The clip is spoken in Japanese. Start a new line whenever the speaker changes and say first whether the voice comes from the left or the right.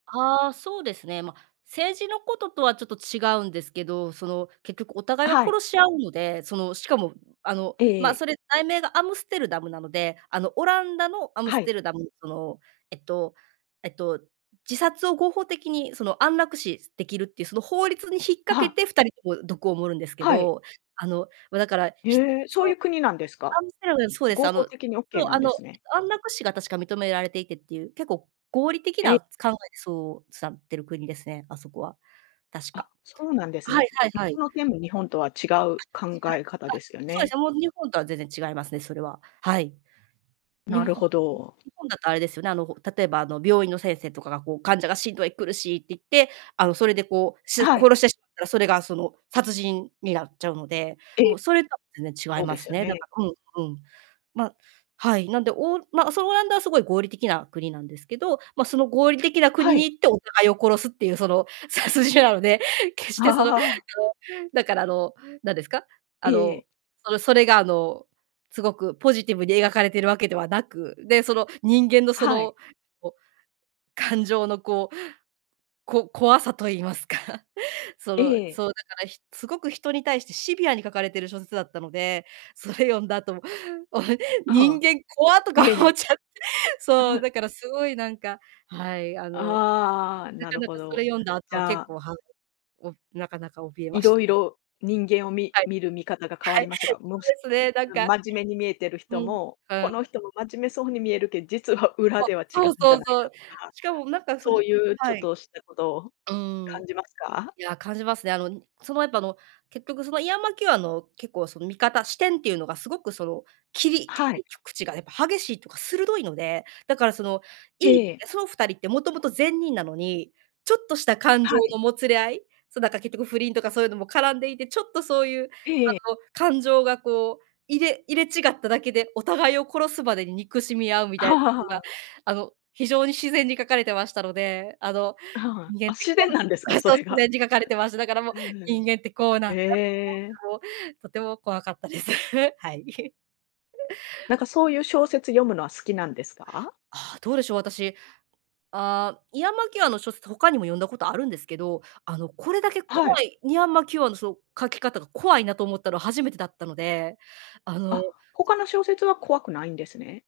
right: はあ、そうですね。ま、政治のこととはちょっと違うんですけど、その、結局お互
left: あ、
right: いが
left: はい。
right: 殺し合うので、その、しかも、あの、
left: えええ
right: ま、
left: え。
right: それ題名がアムステルダムなので、あの、オランダのアム
left: は
right: ス
left: い。
right: テルダムその、えっと、えっと、自殺を合法的に、その、安楽死できるっていう、その、法律に引っ
left: あ、
right: 掛
left: は
right: け
left: あ。
right: て、2人とも毒を盛るんですけ
left: はい。
right: ど、あの、ま、だから、ひ
left: へえ、そう
right: そ
left: い
right: う、
left: う国なんですか？
right: アムステルダム、そうです、
left: 合
right: あ
left: 法
right: の
left: 的にオッケ
right: そ
left: ー
right: う、
left: な
right: あ
left: んで
right: の、
left: すね。
right: 安楽死が確か認められていてっていう、結構、合理的
left: え。
right: な考えでそう、すなってる国ですね、あそこは。確か。
left: あ、そうなんです
right: はい
left: ね。
right: はいは
left: そ
right: い。
left: の点も日本とは違う考え方
right: は
left: で
right: い。あ、
left: すよ
right: そうで
left: ね。
right: す、もう日本とは全然違いますね、それは。はい。日
left: な
right: 本
left: るほど。
right: 日本だとあれですよね、あの、ほ例えば、あの、病院の先生とかが、こう、患者が、しんどい、苦しいって言って、あの、それでこう、す
left: はい。
right: 殺してしったら、それが、その、殺人になっちゃうので、
left: え。
right: もう、それとは全然違い
left: そう
right: ま
left: です
right: す
left: よ
right: ね。だ
left: ね。
right: からうん、うん。ま、はい、なんで、おま、そオランダは凄い合理的な国なんですけど、ま、その、合理的な
left: は
right: 国に
left: い。
right: 行って、お互いを殺すっていう、その、殺人なので、決して、その、あの、だから、あの、なんですか、あ
left: えええ
right: の、
left: え。
right: その、それが、あの、すごくポジティブに描かれてるわけではなく、で、その、人間の、そ
left: はい。
right: の、こ感情の、こう、こ怖さと言いますかそ
left: え
right: の、
left: え。
right: そう、だから、ひ凄く人に対してシビアに書かれてる小説だったので、それ読んだ後、も、お
left: あ、は
right: 人
left: あ。
right: 間怖っとか
left: え
right: 思っ
left: え。
right: ちゃっそ
left: う
right: う、
left: ん。
right: だから凄いなんかはい、あの、な
left: ああ、な
right: か
left: る
right: な
left: ほ
right: か、それ
left: ど。
right: 読んだ後
left: じ
right: は
left: ゃ
right: 結
left: あ
right: 構、はんをなかなか、怯え
left: い
right: まし
left: ろ
right: た
left: い
right: ね。
left: ろ人間を、み
right: はい。
left: 見る見方が変わ
right: は
left: り
right: い。
left: ましたか？もし、
right: そうですね、なん
left: あ、
right: か。
left: 真面目に見えてる
right: う
left: 人
right: ん。
left: も、
right: う
left: こ
right: ん。
left: の人も真面目そうに見えるけ実は裏
right: そ、
left: では違う
right: そう
left: んじ
right: そ
left: ゃ
right: う
left: ない
right: そ
left: か
right: う。
left: とか、
right: しかもなんか、その
left: そういうち
right: は
left: ょっ
right: い。
left: としたことを
right: うーん。
left: 感じますか？
right: いや、感じますね。あの、にその、やっぱ、あの、結局その、イアン・マキューアンの、結構、その、見方視点っていうのがすごく、その、切り切
left: はい。
right: りきゅくちが、やっぱ激しいとか、鋭いので、だから、その、い
left: へえ、
right: い
left: ええ。
right: あ、そう、2人って元々善人なのに、ちょっとした感情
left: はい。
right: のもつれ合いそ、だから、結局不倫とかそういのも絡んでいて、ちょっとそういう、
left: ええええ。
right: あの、感情がこう、入れ入れ違っただけで、お互いを殺すまでに憎しみ合うみた
left: は
right: こ
left: あは
right: と
left: あは
right: が、
left: あ。
right: あの、非常に自然に書かれてましたので、あの、
left: あ、ははん。
right: 人間っ
left: あ、
right: て
left: 自
right: こう
left: 然なんですか？
right: あ、
left: そ
right: そう、
left: れ
right: 自然
left: が。
right: に書かれてました。だから、も、
left: うん、
right: 人間ってこうなん
left: ふん。
right: だっ
left: へ
right: て
left: え。
right: 思うと、とても怖かったです。はい。
left: なんか、そういう小説読むのは好きなんですか？
right: はあ、どうでしょう、私、ああ、イアン・マキューアンの小説、他にも読んだことあるんですけど、あの、これだけ
left: は
right: 怖
left: い。
right: いイアン・マキューアンのその、書き方が怖いなと思ったの、初めてだったので、あの
left: あ、他の小説は怖くないんですね。